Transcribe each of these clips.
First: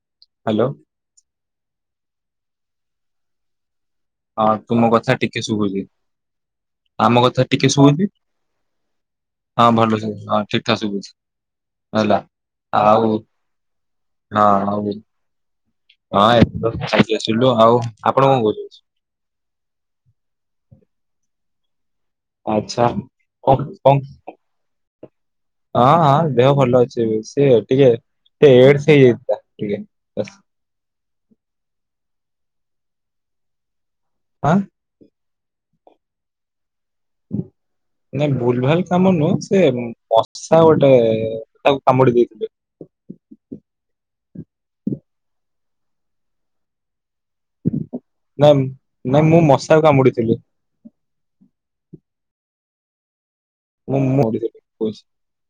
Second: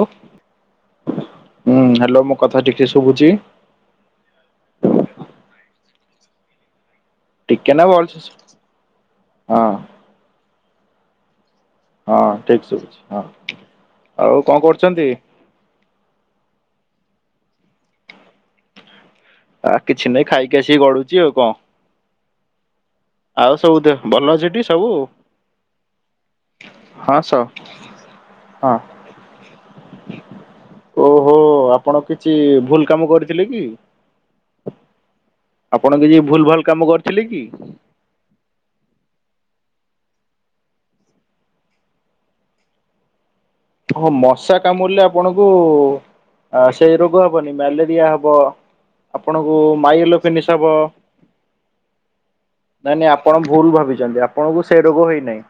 ଓ! Hello! ହୁଁ, hello! ମୁଁ କଥା ଟିକେ ଶୁଭୁଛି? ହଁ ତୁମ କଥା ଟିକେ ଶୁଭୁଛି। ଆମ କଥା ଟିକେ ନା ଶୁଭୁପି। ଭଲସେ ଶୁ ହଁ ଭଲଶୁଭୁ ହଁ ଠିକ୍ ଠାକ୍ ଶୁଭୁଛି ହଁ ହେଲା ଠିକ୍ ସୁଭୁଛି। ହଁ ଆଉ କଣ କରୁଚନ୍ତି? ହଁ ଏବେ ଖାଇକି ଆସିଲୁ। ଆଉ ଆପଣ କଣ କହୁଛନ୍ତି? ଆ କିଛି ନାହିଁ ଖାଇକି ଆସିି ଗଡୁଚି। ଆଉ କଁ ଆଚ୍ଛ ଆଉ ସବୁ ଦେହ ଭଲ ଅଛିଠି ସବୁ? ହଁ ହଁ ଦେହ ଭଲ ଅଛି। ହଁ ସ ସିଏ ଟିକେ ଟିଏ ହଁ ଏଡସ୍ ହେଇ ଯାଇଥିଲା। ଟିକେ ବସ୍! ଓହୋ! ଆପଣ କିଛି ଭୁଲ କାମ କରିଥିଲେ କି? ଆଁ! ଆପଣ କିଛି ଭୁଲ୍ ଭାଲ୍ ନାଁ ଭୁଲ ଭାଲ କାମ ନୁହଁ। ସେ ବସା ଗୋଟେ ତାକୁ କାମୁଡି ଦେଇଥିଲେ। ହଁ, ମଶା କାମୁଡ଼ିଲେ ଆପଣଙ୍କୁ ସେଇ ରୋଗ ଗ ହବନି ମ୍ୟାଲେରିଆ ହବ, ନାଇଁ ନାଇଁ ମୁଁ ଆପଣଙ୍କୁ ମଶାକୁ କାମୁଡିଥିଲି ମାଈଇଲୋଫେନିସ୍ ହବ। ନା ନାଇଁ ଆପଣ ଭୁଲ ମୁଁ ମୁଁ ଭାବିଛନ୍ତି, କାମୁଡିଥିଲି ଆପଣଙ୍କୁ ସେ କହୁଛି ରୋଗ ହୋଇନାହିଁ।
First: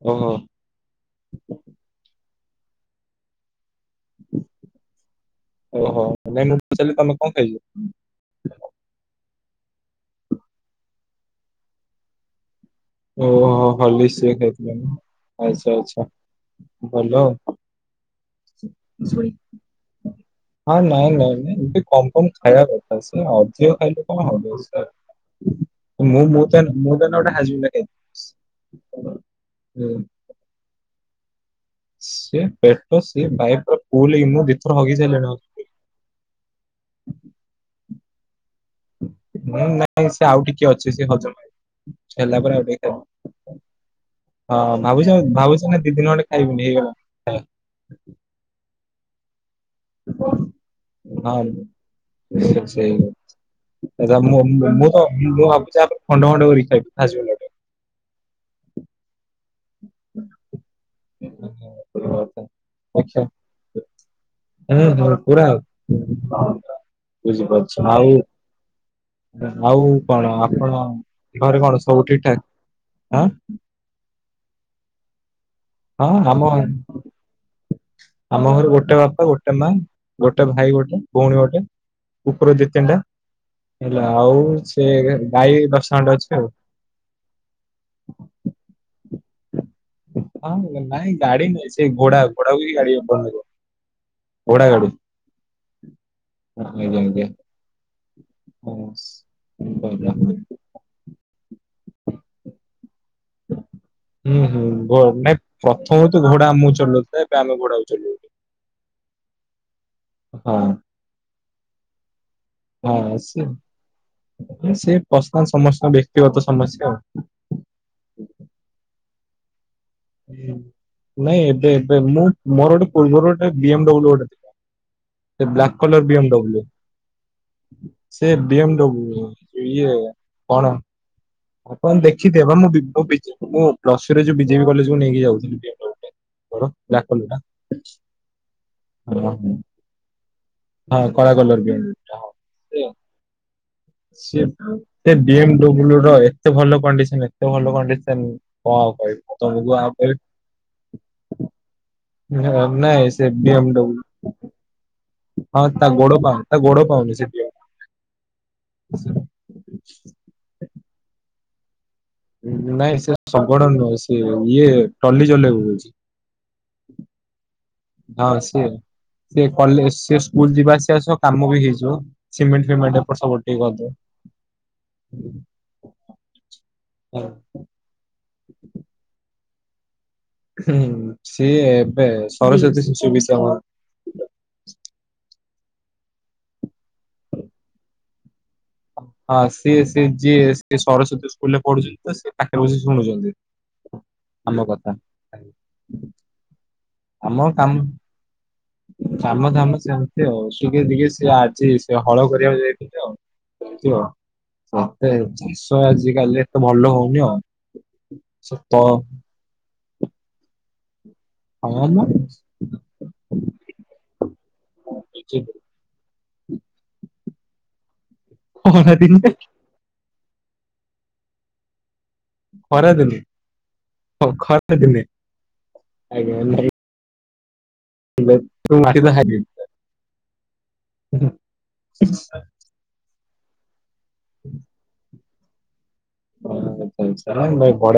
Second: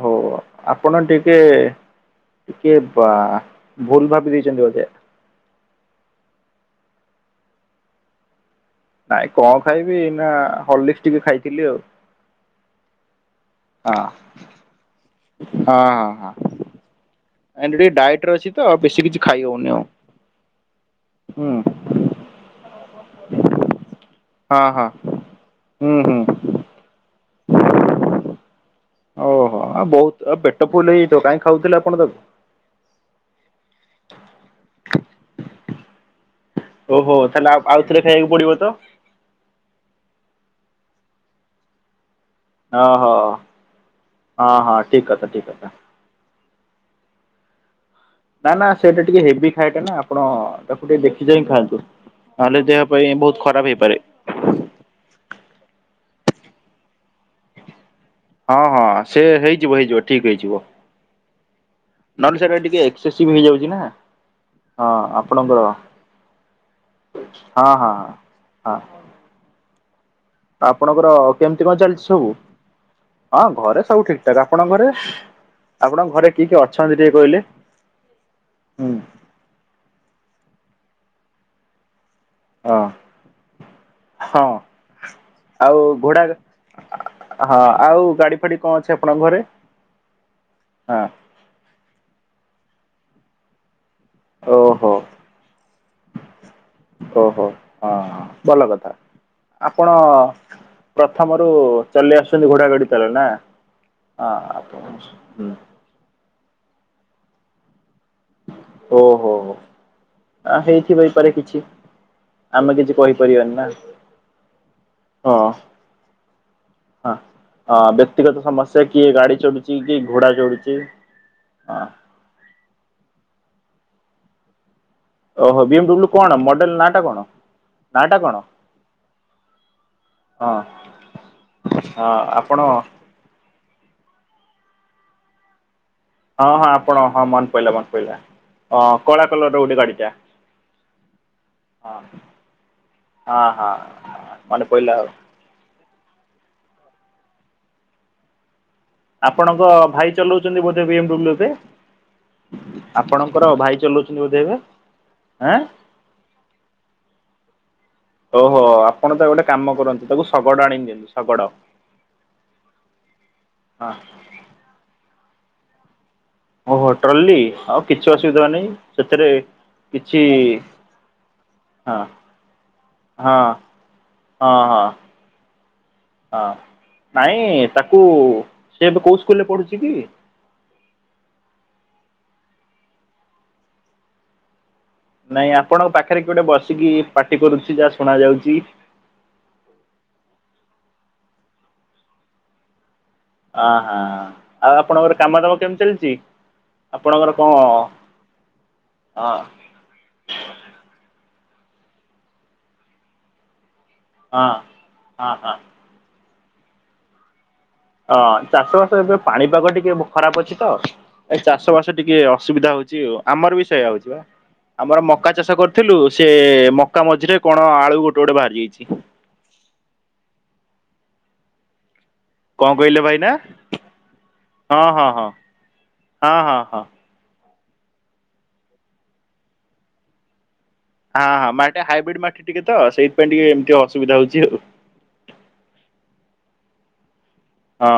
ହଉ ଓହୋ ଆପଣ ଟିକେ! ଟିକେ ବା ଭୁଲ୍ ଭାବି ଦେଇଛନ୍ତି ବୋଧେ? ଓହୋ ନାଇଁ ମୁଁ ପଚାରିଲି ତମେ କଣ ଖାଇଚ? ଆ କଣ ଖାଇବି? ନା ହର୍ଲିକ୍ସ ଟିକେ ଖାଇଥିଲି ଆଉ। ଓହୋ! ହଁ ହଲିକ୍ସ ସିଏ ଖାଇଥିଲ ନା। ଆଚ୍ଛା ହଁ ଆଚ୍ଛା ହଁ। ଭଲ ଆଉ। ଆଣ୍ଡ ଟିକେ ଡାଏଟରେ ଅଛି ତ, ବେଶୀ କିଛି ଖାଇ ହଉନି ଆଉ। ହଁ, ନାଇଁ ନାଇଁ ହୁଁ ନାଇଁ ଏମିତି କମ୍ କମ୍ ଖାଇବା କଥା। ସେ ଅଧିକ ଖାଇଲେ କଣ ହବ ହଁ ସେ? ହଁ ହୁଁ ହୁଁ। ମୁଁ ମୋତ ଏନେ, ମୁଁ ତ ଏନେ ଗୋଟେ ହାଜମିଲା ଖାଇଦେଇଛି। ଓହୋ! ଆ ବହୁତ ପେଟ ଫୁଲ ହେଇଆଇଥିବ ତ କାହିଁ ଖାଉଥିଲେ ଆପଣ ତାକୁ? ସେ ପେଟ ସେ ବାଇ ପୁରା ଫୁଲ ହେଇକି, ମୁଁ ଦି ଥର ହଗି ସାଇଲିଣି। ଆଉ ଓହୋ! ତାହେଲେ ଆଉ ଆଉ ଥରେ ଖାଇବାକୁ ପଡିବ? ତ ହୁଁ ନାଇଁ ସେ ଆଉ ଟିକେ ଅଛି। ସେ ହଜମ ହେଲା ପରେ ଆଉ ଟିକେ ଓହୋ ଖାଇମି। ହଁ ଠିକ ଭାବୁଛି କଥା ଠିକ କଥା। ଭାବୁଛି ନା ଦି ଦିନ ଖଣ୍ଡେ ଖାଇବିନି ହେଇଗଲା। ହ ନା ନା ସେଇଟା ଟିକେ ହେଭି ଖାଏଟା ନା, ଆପଣ ତାକୁ ଟିକେ ଦେଖି ଚାହିଁ ଖାଆନ୍ତୁ। ନହେଲେ ଦେହ ସେ-ସେଇ ପାଇଁ ବହୁତ ଖରାପ ହେଇପାରେ। ହଉଛି। ତ ମୁଁ-ମୁଁ-କଣ ମୁଁ-ମୁଁ ଭାବୁଛି ୟା ପରେ ଖଣ୍ଡ ଖଣ୍ଡ କରି ଖାଇ [unintelligible] ହଁ ହଁ ସେ ହେଇଯିବ ହେଇଯିବ ଠିକ୍ ହେଇଯିବ। ର ନହେଲେ ତା ସେଇଟା ଟିକେ ଆଚ୍ଛା। ଏକ୍ସେସିଭ ହେଇଯାଉଛି ନା ହଁ ହୂ ପୁରା ଆଉ ହଁ ବୁଝିପାରୁଛ ହଁ ହଁ। ଆଉ ହଁ ଆଉ କଣ ଆପଣ ଆପଣଙ୍କର ଘରେ କେମିତି କଣ ଚାଲିଛି ସବୁ ଠିକ୍ ଠାକ୍ ଆଁ? ଟାକ୍ ଆପଣଙ୍କ ଘରେ? ହଁ ଆପଣଙ୍କ ଘରେ କିଏ ଆମ କିଏ ଅଛନ୍ତି ଟିକେ କହିଲେ? ହ ଆମ ଘରେ ହୁଁ ଗୋଟେ ବାପା ଗୋଟେ ମା ଗୋଟେ ଭାଇ ଗୋଟେ ଭୋଉଣୀ ଗୋଟେ କୁକୁର ଦି ହଁ ତିନଟା। ହେଲା ଆଉ ହଁ ସେ ଗାଈ ଆଉ ଦଶଟା ଖଣ୍ଡେ ଘୋଡା ଅଛି ଆଉ। ହଁ ଆଉ ଗାଡ଼ି ଫାଡ଼ି କଁ ଅଛି ଆ ହଁ ନାଇଁ ଗାଡ଼ି ନାଇଁ ସେଇ ଘୋଡ଼ା ଘୋଡ଼ାକୁ ବି ଗାଡ଼ି ବନେଇଦବ। ଘୋଡ଼ା ଗାଡ଼ି ଓହୋ ଜାଣନେଇ କେମିତିକା। ଓହୋ ହଁ ଭଲ କଥା ଆପଣ ପ୍ରଥମରୁ ଚଲେଇ ଆସୁଚନ୍ତି ଘୋଡ଼ା ଗଡ଼ି ତାହେଲେ ନାଁ ହଁ ଆପଣ ସ୍ ହୁଁ। ଘୋଡ଼ା ଆମୁକୁ ଚଲଉଥୁଲା ଏବେ ଆମେ ଘୋଡ଼ାକୁ ଚଲଉ। ଓହୋ ଆ ହଁ ହେଇଥିବ ଏଇପାରେ କିଛି। ଆମେ କିଛି ହଁ ସେ କହିପାରିବାନି ନା ସେ ହଁ। ପର୍ସନାଲ୍ ସମସ୍ତ ବ୍ୟକ୍ତିଗତ ସମସ୍ୟା ଆଉ। ହଁ ବ୍ୟକ୍ତିଗତ ସମସ୍ୟା କିଏ ଗାଡ଼ି ନାଇଁ ଏବେ ହଁ ଏବେ ମୁଁ ମୋର ଗୋଟେ ପୂର୍ବରୁ ଗୋଟେ ବି ଏମ୍ ଡବ୍ଲୁ ଗୋଟେ ଥିଲା। ଏ ଓହୋ ବ୍ଲାକ୍ ଏମ କଲର୍ ବି ଏମ୍ କଣ ଡବ୍ଲୁ। ମଡେଲ ନାଁ ଟା କଣ ନାଁ ଟା ସେ କଣ ବି ଏମ୍ ଡବ୍ଲୁ ଇଏ ହଁ କଣ? ଆପଣ ହଁ ଦେଖିଥିବେ ବା ଆପଣ ମୁଁ ବି ମୁଁ ବି ଜେ ମୁଁ ପ୍ଲସୁରେ ଯୋଉ ବି ଜେ ବି କଲେଜ୍ କୁୁ ନେଇକି ଯାଉଥୁଲି ବି ଏମ୍ ଡବ୍ଲୁ। ଟା ହଁ ମୋର ହଁ ଆପଣ ବ୍ଲାକ୍ କଲର ହଁ ଟା। ମନେ ପଇଲା ମନେ ପଇଲା ହଁ କଳା କଲର୍ ହଁ, ର ଗୋଟେ ଗାଡ଼ିଟା। କଳା କଲର୍ ବି ଏମ୍ ଡବ୍ଲୁ ଟା ହଁ ହଁ ହଁ ସିଏ ମନେ ପଇଲା ଆଉ ସିଏ ଏ ବି ଏମ୍ ଡବ୍ଲୁ ର ଏତେ ଭଲ କଣ୍ଡିସନ୍ ଏତେ ଭଲ କଣ୍ଡିସନ୍ ଆପଣଙ୍କ ଭାଇ ଚଲଉଚନ୍ତି ବୋଧେ ବି ଏମ୍ ଡବ୍ଲୁ ଏବେ? ଇ ହ ନାଇଁ ସେ ଡି ଆପଣଙ୍କର ଏମ୍ ଭାଇ ଚଲଉଛନ୍ତି ଡବ୍ଲୁ ବୋଧେ ଏବେ ଆଁ ହଁ ତା ଗୋଡ଼ ପାଉ ତା ଗୋଡ଼ ପାଉନି ସେଥିପାଇଁ। ଓହୋ ଆପଣ ତା ଗୋଟେ କାମ କରନ୍ତୁ ତାକୁ ଶଗଡ଼ ଆଣିିକି ଦିଅନ୍ତୁ ଶଗଡ଼। ନାଇଁ ସେ ଶଗଡ଼ ହଁ ନୁହେଁ ସେ ଇଏ ଟଲି ଚଲେଇବ କୋହୁଚି। ଓହୋ ଟ୍ରଲି ଆଉ କିଛି ହଁ ଅସୁବିଧା ସିଏ ନାହିଁ ସେଥିରେ ସିଏ କଲେ ସି କିଛି ସ୍କୁଲ୍ ଯିବା ଆସିବା ସହ କାମ ବି ହେଇଯିବ ହଁ ସିମେଣ୍ଟ୍ ଫିମେ ଏଣ୍ଡ୍ ଏପଟ ସ ହଁ ଗୋଟେଇ କରିଦେବେ। ହଁ ହଁ। ଓ ହଁ ନାଇଁ ତାକୁ ସେ ଏବେ କୋଉ ସ୍କୁଲ୍ ରେ ପଢୁଚି କି? ହୁଁ ସିଏ ଏବେ ସରସ୍ଵତୀ ଶିଶୁ ବିଦ୍ୟା ମ ନାଇଁ ଆପଣଙ୍କ ପାଖରେ କିଏ ଗୋଟେ ବସିକି ପାଟି କରୁଚି ଯାହା ଶୁଣା ଯାଉଚି। ହଁ ସିଏ ସେ ଯିଏ ସେ ସରସ୍ଵତୀ ସ୍କୁଲ୍ ରେ ପଢୁଚନ୍ତି ତ ସିଏ ପାଖରେ ବସି ଶୁଣୁଚନ୍ତି ଅ ହଁ ଆମ ଆଉ କଥା। ଆପଣଙ୍କର କାମ ଦାମ କେମିତି ଚାଲିଛି? ଆପଣଙ୍କର ଆମ କଣ କାମ୍ ହଁ ହଁ। କାମ ଧାମ ଚାଲଚି ଆଉ ଟିକେ ଟିକେ ସେ ଆ ସେଇ ସେ ହଳ କରିବାକୁ ଯାଇଥିଲେ ଆଉ କୁହ ହଁ ସେ ଚାଷ ଆଜିକାଲି ତ ଭଲ ହୋଉନି ଆଉ। ଅଁ ସତ ଚାଷ ବାସ ଏବେ ପାଣିପାଗ ଟିକେ ବୋ ଖରାପ ଅଛି ତ। ଏ ଚାଷ ହଁ ବାସ ମ ଟିକେ ଅସୁବିଧା ହଉଚି ଆଉ ଆମର ବି ସେଇୟା ହଉଚି ବା। ଆମର ମକା ଚାଷ କରିଥିଲୁ ସେ ମକା ମଝିରେ କଣ ଆଳୁ ଉ ଖରା ଦିନରେ କଁ ଖରା କହିଲେ ଦିନେ ଭାଇନା? ହଁ ଖରା ହଁ ଦିନେ ହଁ ହଁ। ହଁ ହଁ ହଁ। ଲେ ତୁ ମାରିବା ହାଗେ ହଁ ହଁ ମାଟି ହାଇବ୍ରିଡ ମାଟି ଟିକେ ତ ସେଇ ପାଇଁ ଟିକେ ଏମିତି ଅସୁବିଧା ହଉଛି ଆଉ। [unintelligible]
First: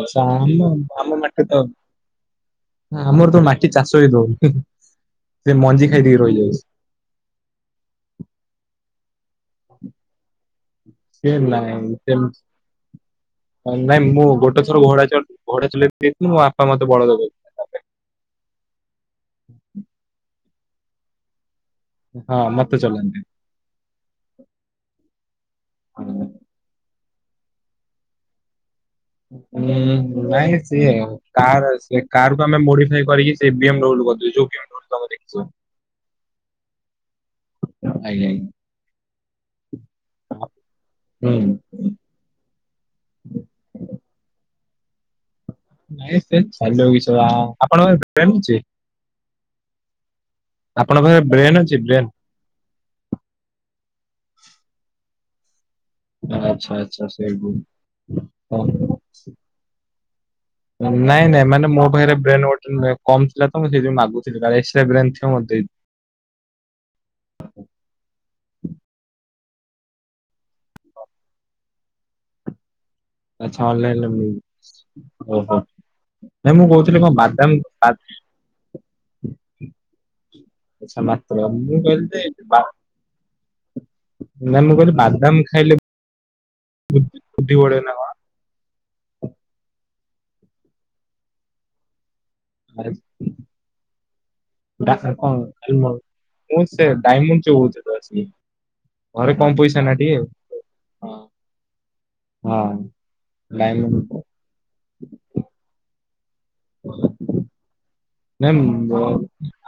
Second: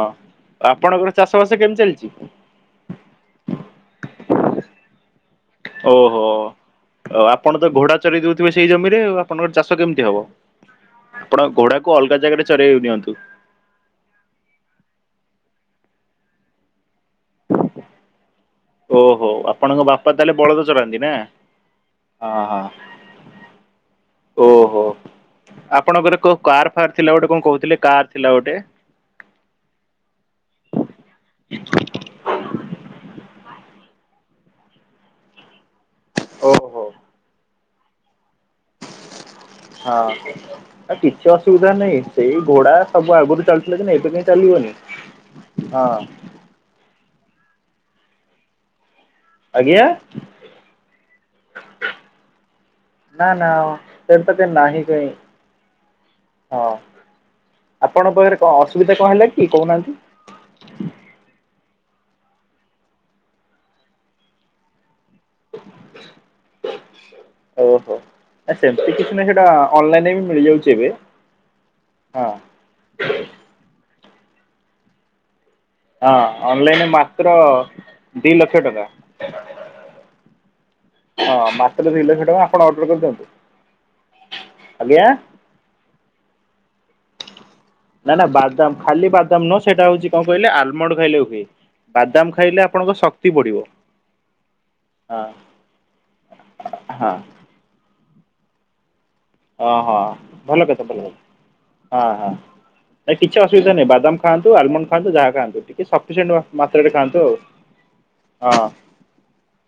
ହଁ। ଆପଣଙ୍କର ଚାଷ ବାସ କେମିତି ଚାଲିଛି? ଆମର ତ ମାଟି ଚାଷ ବି ଦଉନି। ସେ ମଞ୍ଜି ଓହୋ ଖାଇଦେଇକି ରହିଯାଉଛି ଆପଣ ତ ଘୋଡା ଚରାଇ ଦଉଥିବେ ସେଇ ଜମିରେ ଆଉ। ଆପଣଙ୍କର ଚାଷ କେମିତି ହବ? ସେ ଆପଣ ନାଇଁ ଘୋଡାକୁ ସେ ଅଲଗା ଜାଗାରେ ଚରେଇ ନିଅନ୍ତୁ ନାଇଁ ମୁଁ ଗୋଟେ ଥର ଘୋଡା ଚଲ ଘୋଡା ଚଲାଉଥିଲୁ ମୋ ବାପା ମତେ ବଳଦ କରିଥିଲେ। ଓହୋ ଆପଣଙ୍କ ବାପା ତାହେଲେ ବଳଦ ଚଳାନ୍ତି ନା? ହଁ ମତେ ଚଲାନ୍ତି। ଓହୋ ଆପଣଙ୍କର କୋ କାର ଫାର୍ ଥିଲା ଗୋଟେ କଣ କହୁଥିଲେ କାର ଥିଲା ଗୋଟେ? ହୁଁ ନାଇଁ ସିଏ କାର କାର କ ଆମେ ମଡିଫାଇ କରିକି ସେ ବି ଏମ ଡବ୍ଲୁ ର କରି ଦେଉଚୁ ଯୋଉ ବି ମ ଡବ୍ଲୁ ତମେ ଦେଇଚୁ ଓହୋ। ମୁତ ମାଇଲାଇ ହଁ ଆ କିଛି ହୁଁ ଅସୁବିଧା ନାହିଁ ସେଇ ଘୋଡା ସବୁ ଆଗରୁ ଚାଲିଥିଲା କି ଏବେ କାହିଁ ଚାଲିବନି। ହଁ ନାଇଁ ସେ ଚାଲ ଇସ ବାଃ ଆପଣଙ୍କର ଦୁଆ ଞ୍ଚି ଆଜ୍ଞା। ଆପଣଙ୍କ ପାଖରେ ବ୍ରେନ୍ ଅଛି? ବ୍ରେନ? ନା ନା ବ୍ରେନ ଟା ନାହିଁ କାଇଁ। ହଁ ଆଚ୍ଛା ଆଚ୍ଛା ସେଇବ ଆପଣଙ୍କ ପାଖରେ କଣ ହ ଅସୁବିଧା କଣ ହେଲା କି କହୁନାହାନ୍ତି? ନାଇଁ ନାଇଁ ମାନେ ମୋ ପାଖରେ ବ୍ରେନ ଗୋଟେ କମ ଥିଲା ତ ମୁଁ ସେଇଥି ମାଗୁଥିଲି କାଳେ ସେ ବ୍ରେନ ଥିବ ମତେ ଦେଇ ଓହୋ ଆ ସେମିତି କିଛି ନାହିଁ ଅନଲାଇନ୍ ମିଳିଯାଉଛି ଏବେ ହଁ। ଆଚ୍ଛା ଅନଲାଇନରେ ମିଳୁଛି ଓହୋ। ହଁ ନାଇଁ ମୁଁ ଅନଲାଇନରେ କହୁଥିଲି କଣ ମାତ୍ର ବାଦାମ ବା ଦି ଲକ୍ଷ ଟଙ୍କା। ଆଚ୍ଛା ମାତ୍ର ହଁ ମୁଁ ମାତ୍ର ଦି ଲକ୍ଷ୍ୟ ଟଙ୍କା ଆପଣ ଅର୍ଡର କରିଦିଅନ୍ତୁ। ନା ମୁଁ କହିଲି ଆଜ୍ଞା ବାଦାମ ଖାଇଲେ [unintelligible] ନା ନା ବାଦାମ ଖାଲି ବାଦାମ ନୁହଁ ସେଇଟା ହଉଛି କଣ କହିଲେ ଆଲମଣ୍ଡ ଖାଇଲେ ହୁଏ। ବାଦାମ ଖାଇଲେ କଣ? ଆପଣଙ୍କ ଶକ୍ତି ବଢିବ। ହଁ ମୁଁ ସେ ହଁ ଡାଇମଣ୍ଡ ଚୌତିରେ ଅଛି। ଓହୋ ଭଲ କଥା ଭଲ କଥା। ହଁ ହଁ ନାଇଁ କିଛି ଅସୁବିଧା ନାହିଁ ବାଦାମ ଡାଇମଣ୍ଡ ଖାଆନ୍ତୁ ଆଲମଣ୍ଡ ଖାଆନ୍ତୁ ଯାହା ଖାଆନ୍ତୁ ଟିକେ ସକ୍ ହଁ ନାଇଁ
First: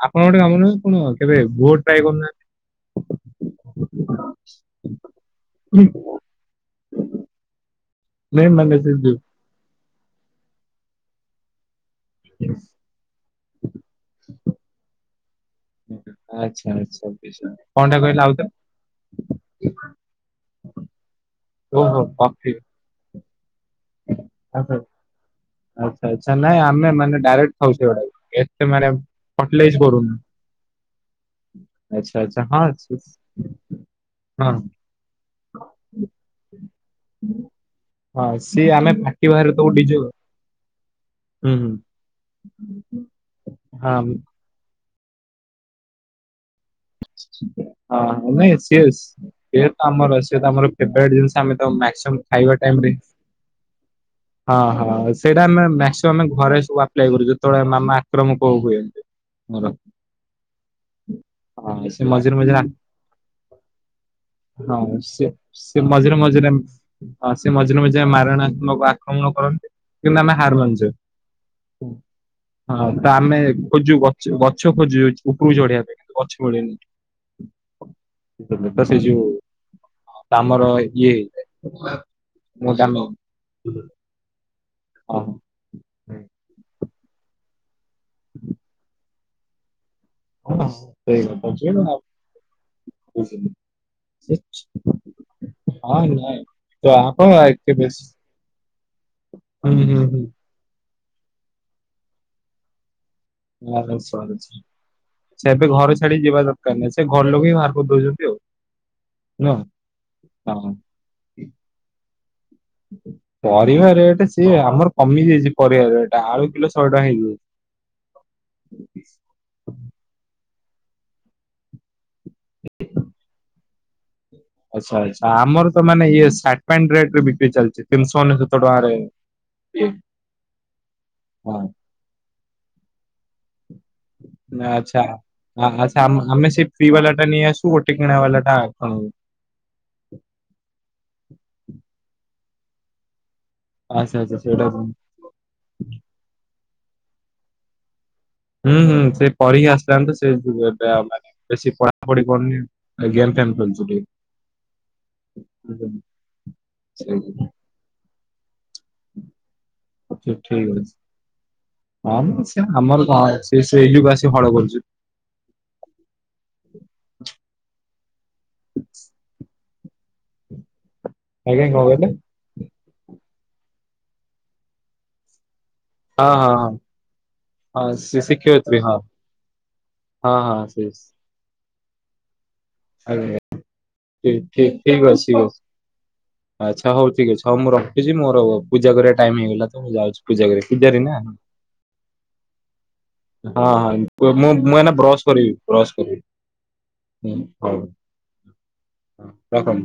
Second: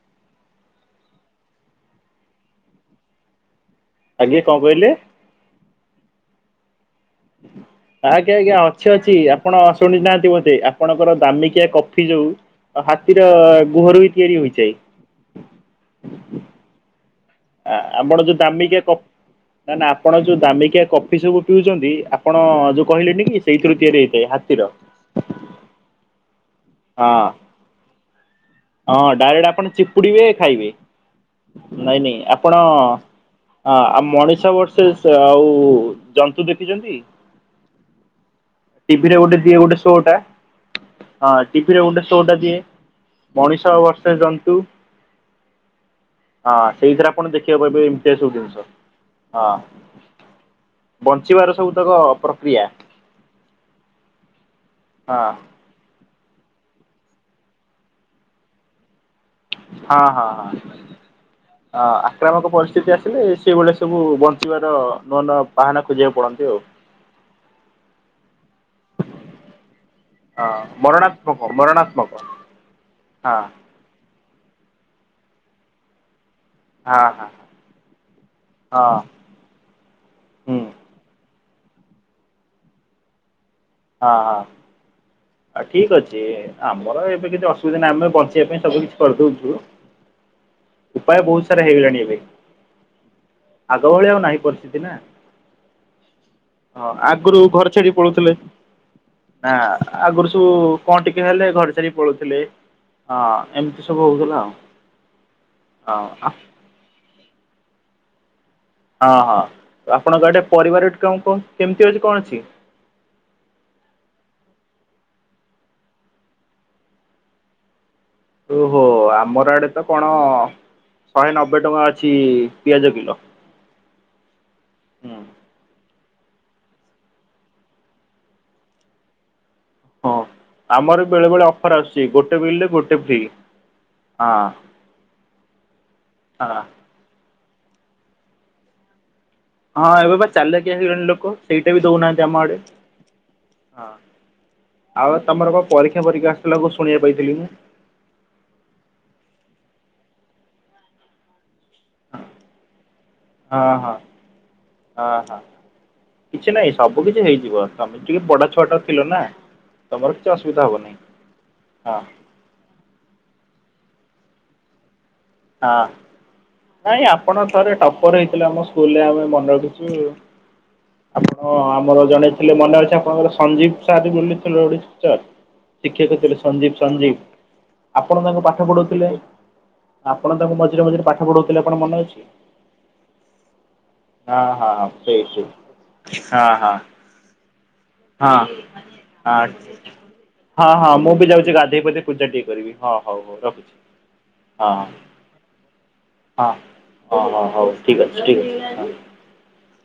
ଆପଣଙ୍କ ଗୋଟେ କାମ କଣ କେବେ ଭୋଟ ଟାଏ କରୁନାହାନ୍ତି? ଆଜ୍ଞା କଣ କହିଲେ? ହୁଁ। ଆଜ୍ଞା ଆଜ୍ଞା ମାନେ ସେ ଅଛି ଅଛି ଯୋଉ ଆପଣ ଅସୁ ଶୁଣି ନାହାନ୍ତି ବୋଧେ ଆପଣଙ୍କର ଦାମିକିଆ କଫି ଯୋଉ ହାତୀର ଗୁହର ବି ତିଆରି ହୋଇଚିଆଇ। ଆଚ୍ଛା ଆଚ୍ଛା ବୁଝିଲି କଣଟା କହିଲେ ଆପଣ ଯୋଉ ଆଉଥରେ? ଦାମିକିଆ କପ୍ ନା ନା ଆପଣ ଯୋଉ ଦାମିକିଆ କପ୍ ଫି ସବୁ ପିଉଛନ୍ତି ଓହୋ ଆପଣ କଫି ଯୋଉ କହିଲେଣି କି ସେଇଥିରୁ ତିଆରି ହେଇଥାଏ ହାତୀର ଆଚ୍ଛା ଆଚ୍ଛା ଆଚ୍ଛା ନାଇଁ ହଁ ଆମୋନେ ଡାଇରେକ୍ଟ ଖାଉ ସେଗୁଡାକ ଏ ହଁ ଡାଇରେକ୍ଟ ଆପଣ ଚିପୁଡିବେ ଖାଇବେ। ନାଇଁ ଆଚ୍ଛା ନାଇଁ ଆଚ୍ଛା ଆପଣ ହଁ ସେ- ଆ ମଣିଷ ହଁ ବର୍ଷେସ ଆ ହୋଉ ଜନ୍ତୁ ଦେଖିଛନ୍ତି? ହଁ ସିଏ ଆମେ ଟିଭିିରେ ଫାଟି ଗୋଟେ ବାହାରେ ଦିଏ ତାକୁ ଗୋଟେ ସୋ ଡିଜଉ ଟା ଆ ହୁଁ ହୁଁ ଟିଭିରେ ଗୋଟେ ସୋଟା ଦିଏ ମଣିଷ ହଁ ଭର୍ସେସ ଜନ୍ତୁ। ହଁ ସେଇଥିରେ ଆପଣ ଦେଖିବାକୁ ପାଇବେ ଏମିତିଆ ସବୁ ହଁ ନାଇଁ ଜିନିଷ ସିଏ ସିଏ ତ ଆମର ସିଏ ତ ଆମର ହଁ ଫେବରାଇଟ ଜିନିଷ ବଞ୍ଚି ଆମେ ତ ସବୁ ତକ ମ୍ୟାକ୍ସିମମ୍ ଖାଇବା ପ୍ରକ୍ରିୟା ଟାଇମ ରେ ହଁ ହଁ ସେଇଟା ଆମେ ଆମେ ଘରେ ସବୁ ଆପ୍ଲାଏ କରୁ ଯେତେବେଳେ ମାମା ଆକ୍ରମକ ହୁଛନ୍ତି। ହଁ ହଁ ହଁ। ଅ ହଁ ସେ ମଝିରେ ଆକ୍ରାମକ ମଝିରେ ଆ- ପରିସ୍ଥିତି ଆସିଲେ ସେଭଳିଆ ସବୁ ବଞ୍ଚିବାର ହଁ ନୂଆ ସେ ନୂଆ ସେ ବାହାନା ମଝିରେ ଖୋଜିବାକୁ ପଡନ୍ତି। ମଝିରେ ସେ ମଝିରେ ମଝିରେ ମାରଣାତ୍ମକ ଆକ୍ରମଣ କରନ୍ତି। କିନ୍ତୁ ଆମେ ହଁ ହାର ମାନିଛୁ। ମରଣାତ୍ମକ! ମରଣାତ୍ମକ! ହଁ ତ ଆମେ ଖୋଜୁ ଗଛ ଗଛ ଖୋଜୁ ଉପରକୁ ଚଢେଇବା ପାଇଁ କିନ୍ତୁ ଗଛ [inaudible] ହଁ ହଁ ବ ହଁ ଏ ଯୋଉ ହୁଁ ତମର ଇଏ ହେ ମୁଁ [inaudible] ହଁ ହଁ। ହଁ ଆଉ ଠିକ ଅଛି ଆମର ଏବେ କିଛି ଅସୁବିଧା ନାହିଁ, ଆମେ ବଞ୍ଚେବା ପାଇଁ ସବୁ କିଛି କରିଦଉଛୁ। ହଁ ଉପାୟ ସେଇ ବହୁତ କଥା ସାରା ଯେ ଆଉ ହେଇଗଲାଣି ଏବେ। ବୁଝିଲି। ଆଗ ଭଳିଆ ଆଉ ନାହିଁ ପରିସ୍ଥିତି ନା। ହଁ ନାଇଁ ହଁ ତ ଆପ ଆଗରୁ ଘର କେବେ ଛାଡି ପଳୁଥିଲେ ନା ହୁଁ ହୁଁ ହୁଁ ଆଗରୁ ସବୁ କଣ ଟିକେ ହେଲେ ଘରେ ସାର ପଳଉଥିଲେ ହଁ ଏମିତି ଆ ସବୁ ହଉଥିଲା ସରଛି ସେଛବେେ ଘର ଆଉ ଛାଡ଼ି ହଁ ଯିବା ଦରକାର ନାହିଁ ସେ ଘର ଲୋକେଇ ହ ବାହାର କରିଦଉଛନ୍ତି ଆଉ। ହଁ ହଁ ନୁହଁ। ଆପଣଙ୍କ ଏଟେ ହଁ ପରିବାର କଣ କଣ କେମିତି ଅଛି କଣ ଅଛି? ପରିବା ରେଟ୍ ସିଏ ଆମର କମି ଯାଇଛି ପରିବା ରେଟ୍ ଆଳୁ କିଲୋ ଶହେ ଟଙ୍କା ହେଇଯାଉଛି। ଓହୋ ଆମର ଆଡେ ତ କଣ? ଶହେ ନବେ ଟଙ୍କା ଅଛି ପିଆଜ କିଲୋ। ଆଚ୍ଛା ହୁଁ ଆଚ୍ଛା ଆମର ତ ମାନେ ଇଏ ରେ ରେ ବିକି ଚାଲିଛି ତିନିଶହ ଅନେଶତ ଟଙ୍କାରେ ଇଏ। ହଁ ଆମର ବେଳେ ବେଳେ ହଁ ଅଫର ଆସୁଛି ଗୋଟେ ବିଲ ରେ ଗୋଟେ ଫ୍ରି ହଁ ଆଚ୍ଛା ଆଛା ଆମେ ହଁ ସେଇ ଫ୍ରି ବାଲା ଟା ନେଇ ଆସ ଗୋଟେ କିଣା ବାଲା ଟା କଣ? ହଁ ଏବେ ବା ଚାଲିଲା କି ଆ ଜଣ ଲୋକ ସେଇଟା ବି ଦଉନାହାନ୍ତି ଆମ ଆଡେ। ହଁ ଆଚ୍ଛା ଆଚ୍ଛା ସେଇଟା ଆଉ ତମର କଣ ପରୀକ୍ଷା ପରୀକ୍ଷା ଆସିଥିଲା କଣ ପାଇଥିଲ ମୁ ହୁଁ ହୁଁ ସେ ପର ହିଁ ଆସିଲ ତ ସେ ଯ ଏବେ ଆଉ ମାନେ ବେଶୀ ପଢାପଢିଢନି ଜ୍ଞାନ ଗେମ ପେମ ଖେଳୁଛି ଟିକେ ଅ ହଁ କିଛି ନାଇଁ ସବୁ କିଛି ହେଇଯିବ ସମୀ ଟିକେ ପଡା ଛୁଆ ଟା ଛା ଠିକ ଅଛି ହଁ କଣ ଅ ଆମର କଣ ଅଛି। ସେ ସେଇକୁ ଆସି ହଳ କରୁଛୁ। ହଁ ନାଇଁ ଆପଣ ଥରେ ଟପର ହେଇଥିଲେ ଆମ ସ୍କୁଲରେ ଆମେ ମନେ ଆପଣ ଆଜ୍ଞା କଣ ଆମର କହିଲେ ଜଣେଥିଲେ ମନେ ଅଛି ଆପଣଙ୍କର ସଞ୍ଜୀବ ସାର ବୋଲିଥିଲ। ଶିକ୍ଷକ ହଁ ଥିଲେ ହଁ ହଁ ସଞ୍ଜୀବ ସଞ୍ଜୀବ ହଁ ଆପଣ ସେ ତାଙ୍କୁ ପାଠ ଶିକ୍ଷୟତ୍ରୀ ହଁ ପଢଉଥିଲେ? ହଁ ଆପଣ ତାଙ୍କୁ ହଁ ମଝିରେ ମଝିରେ ପାଠ ପଢଉଥିଲେ ଆପଣ ମନେ ଅଛି? ଆରେ ଠ ହଁ ଠିକ ହଁ ଠିକ ସେଇ ଅଛି ସେଇ ଅଛି। ହଁ ହଁ ଆଛ ହଉ ଟିକେ ହଉ ମୋର ଦେଖୁଛି ହଁ ମୋର ପୂଜା କରିବା ଟାଇ ହଁ ହେଇଗଲା ତ ମୁଁ ଯାଉଛି ପୂଜା ହଁ ହଁ ପୂଜାରେ ମୁଁ ନା! ବି ଯାଉଛି ଗାଧୋଇ ପାଧେଇ ପୂଜା ଟିକେ କରିବି ହଁ ହଉ ହଉ ହଁ ରଖୁଛି ହଁ ମୁଁ ମୁଁ ହଁ ଏନା ବ୍ରସ୍ କରିବି ବ୍ରସ୍ କରିବି। ହଁ ହଁ ହଁ ହଉ ଠିକ ଅଛି ଠିକ୍ ଅଛି। ରଖନ୍ତୁ।